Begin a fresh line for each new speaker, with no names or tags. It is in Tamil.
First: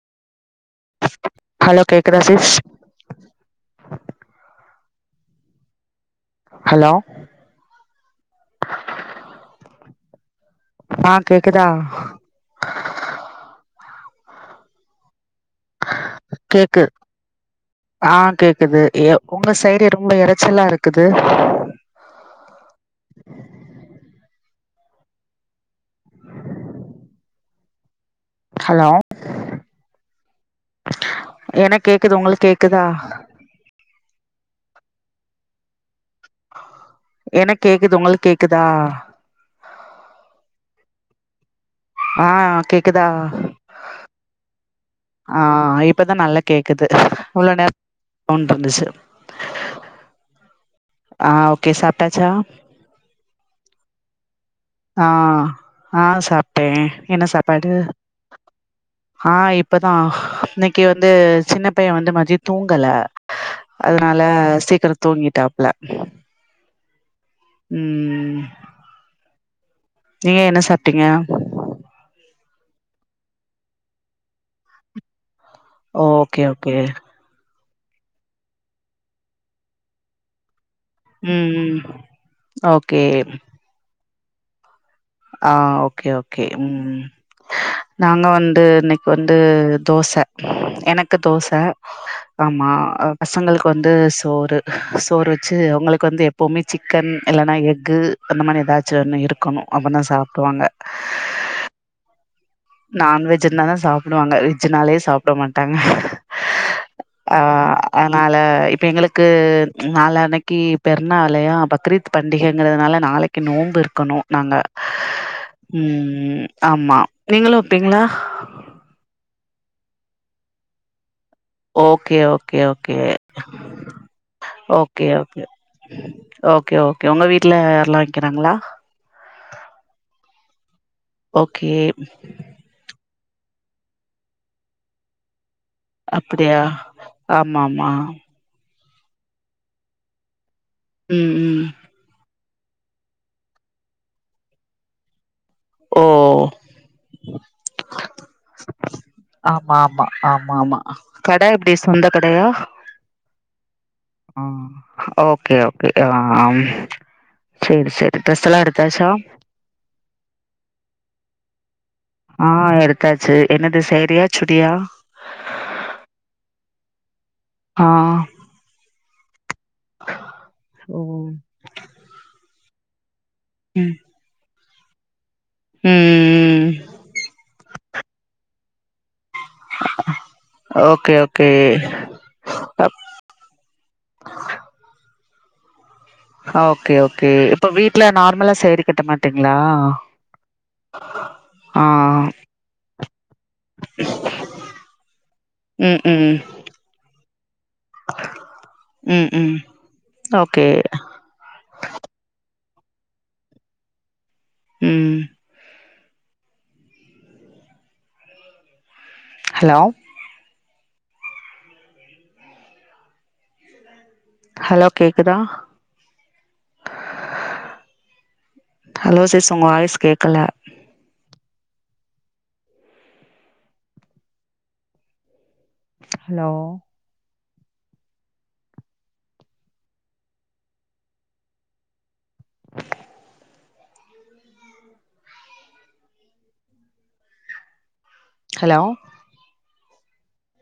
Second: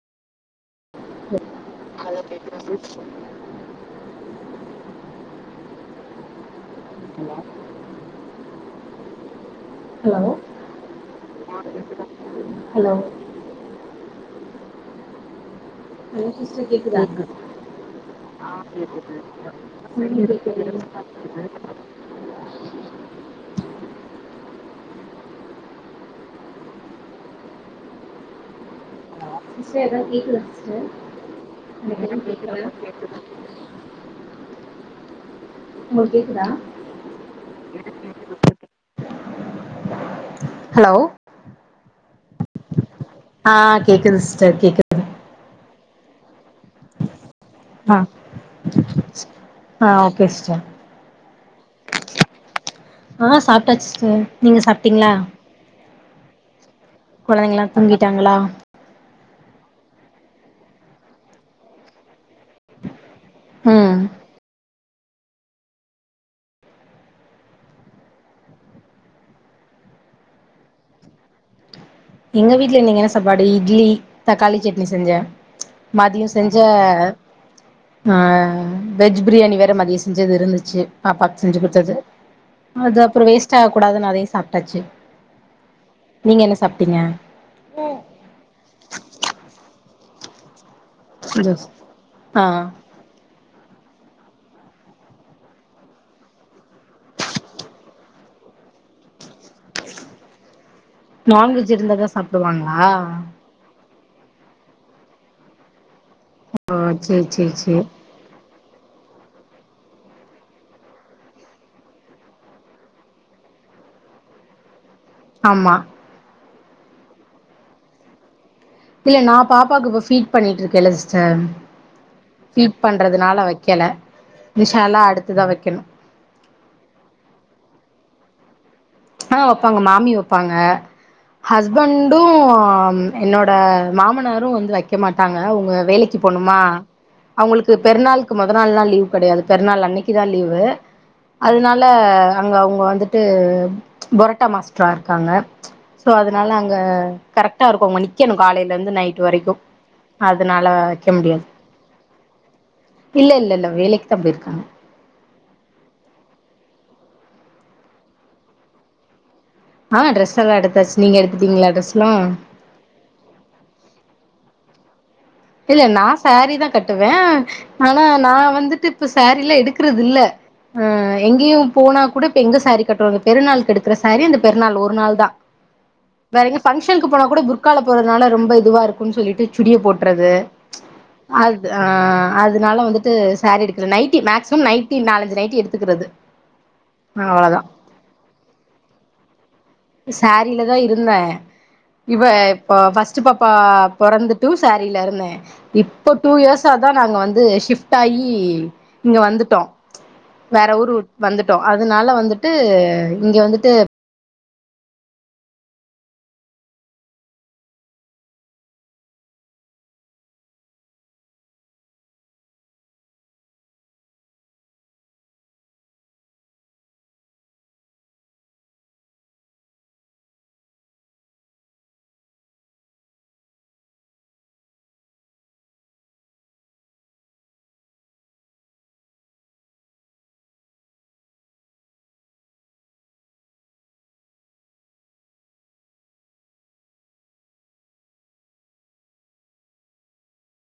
ஹலோ கேக்குதா சிஸ்
ஹலோ
[inaudible] ஹலோ
ஆ கேக்குதா
ஹலோ ஹலோ சிஸ்டர்
கேக்கு
கேக்குதா க்கு
ஆ கேக்குது ஏ உங்க சைடு ரொம்ப
எனக்கு
இறச்சலா
கேக்குது
இருக்குது ஹலோ
சிஸ்டர் எதாவது கேக்குறே சிஸ்டர்
எனக்கு கேக்குது உங்களுக்கு கேக்குதா
[inaudible] உங்களுக்கு கேக்குதா
எனக்கு கேக்குது உங்களுக்கு
கேக்குதுகேக்குது
கேக்குதா
கேக் ஹலோ
ஆ கேக்குதா
ஆ கேக்குது சிஸ்டர் கேக்குது
ஆ இப்பதா நல்லா கேக்குது இவ்ளவு நேர
மா ஆ ஓகே சிஸ்டர்
ஆ ஓகே சாப்ட்டாச்சா
ஆ சாப்ட்டாச்சு சிஸ்டர் நீங்க சாப்
ஆ ஆ சாப்ட்டே என்ன
கொழந்தைங்கலா
சாப்பாடு
தூங்கிட்டாங்களா
ஆ இப்பதா இன்னைக்கு வந்து சின்ன பையே வந்து மதியம் தூங்கல
ம்
அதுனால சீக்கிரோம் தூங்கிட்டாப்ல உம் நீங்க என்ன சாப்ட்டீங்க
எங்க வீட்ல இன்னைக்கு என்ன சாப்பாடு இட்லி தக்காளி சட்னி செஞ்சே மதியம்
ஓகே
செஞ்ச
ஓகே
ஆ வெஜ் பிரியாணி வேற மதியம் செஞ்சது இருந்துச்சு பாப்பாக்கு
ம்
செஞ்சு
ம்
கொடுத்தது
ஓகே
அது அப்றோ வேஸ்ட் ஆக கூடாதுன்னு அதையும் சாப்ட்டாச்சு
ஆ ஓகே
நீங்க என்ன
ஓகேஉம்
சாப்ட்டீங்க
நாங்க வந்து இன்னைக்கு வந்து தோசை எனக்கு தோசை
தோஸ் ஆ
ஆமா பசங்களுக்கு வந்து சோறு சோறு வச்சு அவங்களுக்கு வந்து எப்பவுமே சிக்கன் இல்லன்னா எஃக்கு அந்த மாரி ஏதாச்சும் ஒன்னு இருக்கணும் அப்ப தான் சாப்டுருவாங்க
நான்வெஜ் இருந்தா தா சாப்டுவாங்க
நான்வெஜ் இருந்த தான் சாப்டுவாங்க வெஜ்ஜனாலே சாப்ட மாட்டாங்க
ஓ சேரி
ஆ
சேரி சேரி
அ னால இப்ப எங்களுக்கு நால அன்னைக்கு பெருனாளையா பக்ரீத் பண்டிகைங்கிறதுனால நாளைக்கு நோன்பு இருக்கணும் நாங்க
ஆமா
உம் ஆமா நீங்களும் வப்பீங்களா
இல்ல நா பாப்பாக்கு இப்ப ஃபீட் பண்ணிட்டு இருக்கேன்ல்ல sister
okay okay
feed
okay
பண்றதுனால வைக்கல இன்ஷா அல்லா
ஓகே ஓகே
அடுத்துதா வைக்கணு
ஓகே ஓகே உங்க வீட்ல யார்ல்லா வைக்கிறாங்களா
ஆ வைப்பாங்க மாமி வைப்பாங்க
ஓகே
ஹஸ்பண்டும் என்னோட மாமனாரு வந்து வைக்க மாட்டாங்க உங்க வேலைக்கு போணுமா
அப்டியா ஆமா
அவங்களுக்கு
ஆமா
பெருநாள் க்கு மொத நாள்லா லீவ் கெடையாது பெருநாள் அன்னைக்கு தா லீவு
ம் ம்
அதுனால அவங்க அவங்க வந்துட்டு பொரட்டா மாஸ்டரா இருக்காங்க
ஓ
ஸோ அதனால அங்கே கரெக்டா இருக்கு அவங்க நிக்கணு காலயில இருந்து நை
ஆமா ஆமா ஆமா ஆமா கட
முடியாது
எப்டி சொந்த கடயா
இல்ல இல்லல்ல வேலைக்கு தா போயிருக்காங்க
ஓகே ஓகே ஆ சேரி சேரி டெஸ்ட் எல்லா எடுத்தாச்சா
ஆ ட்ரஸ் எல்லா எடுத்தாச்சு நீங்க எடுத்துட்டீங்களா ட்ரெஸ்லா
ஆ எடுத்தாச்சு என்னது சேரியா சுடியா
இல்ல நா சேரீ தா கட்டுவ
ஆ
ஆனா நா வந்துட்டு இப்ப சேரீயெல்லா எடுக்க குறது இல்ல அ
ஓ
எங்கேயு போனா கூட இப்ப எங்க சேரி கட்டுவாங்க பெருநாளுக்கு
ம்
எடுக்கர சேரி இந்த பெநாள் ஒரு நாள் தா வேற எங்க
ம்
பங்க்ஷனுக்கு போன கூட புர்கால போறதுனால ரொம்ப இதுவா இரு க்கு சொல்லிட்டு சுடிய போட்டுறது
ஓகே ஓகே
அது ஆ அது அதனால
அப்
வந்துட்டு சேரி எடுக்கல நைட்டி மேக்சிமம் நைட்டி நாலஞ்சு நைட்டி எடுத்துக்கிறது
ஓகே ஓகே
அவ்ளோதா
இப்ப வீட்ல நார்மலா சேரி கட்ட மாட்டீங்களா
சேரில தா இருந்த
ஆ
இவ இப்ப பஸ் [unintelligible] ப்பா பொறந்துட்டு சேரில இருந்தே
ம்
இப்ப டூ
ம்
இயர்ஸ்சாதா நாங்க வந்து ஷிப் ட் ஆயி இங்க
ம் ம்
வந்துட்டோ
ஓகே
வேற ஊரு வந்துட்டோ அதனால வந்துட்டு இங்க வந்துட்டு
ம் ஹலோ ஹலோ கேக்குதா ஹலோ சிஸ் உங்க வாய்ஸ் கேக்கல ஹலோ [inaudible] ஹலோ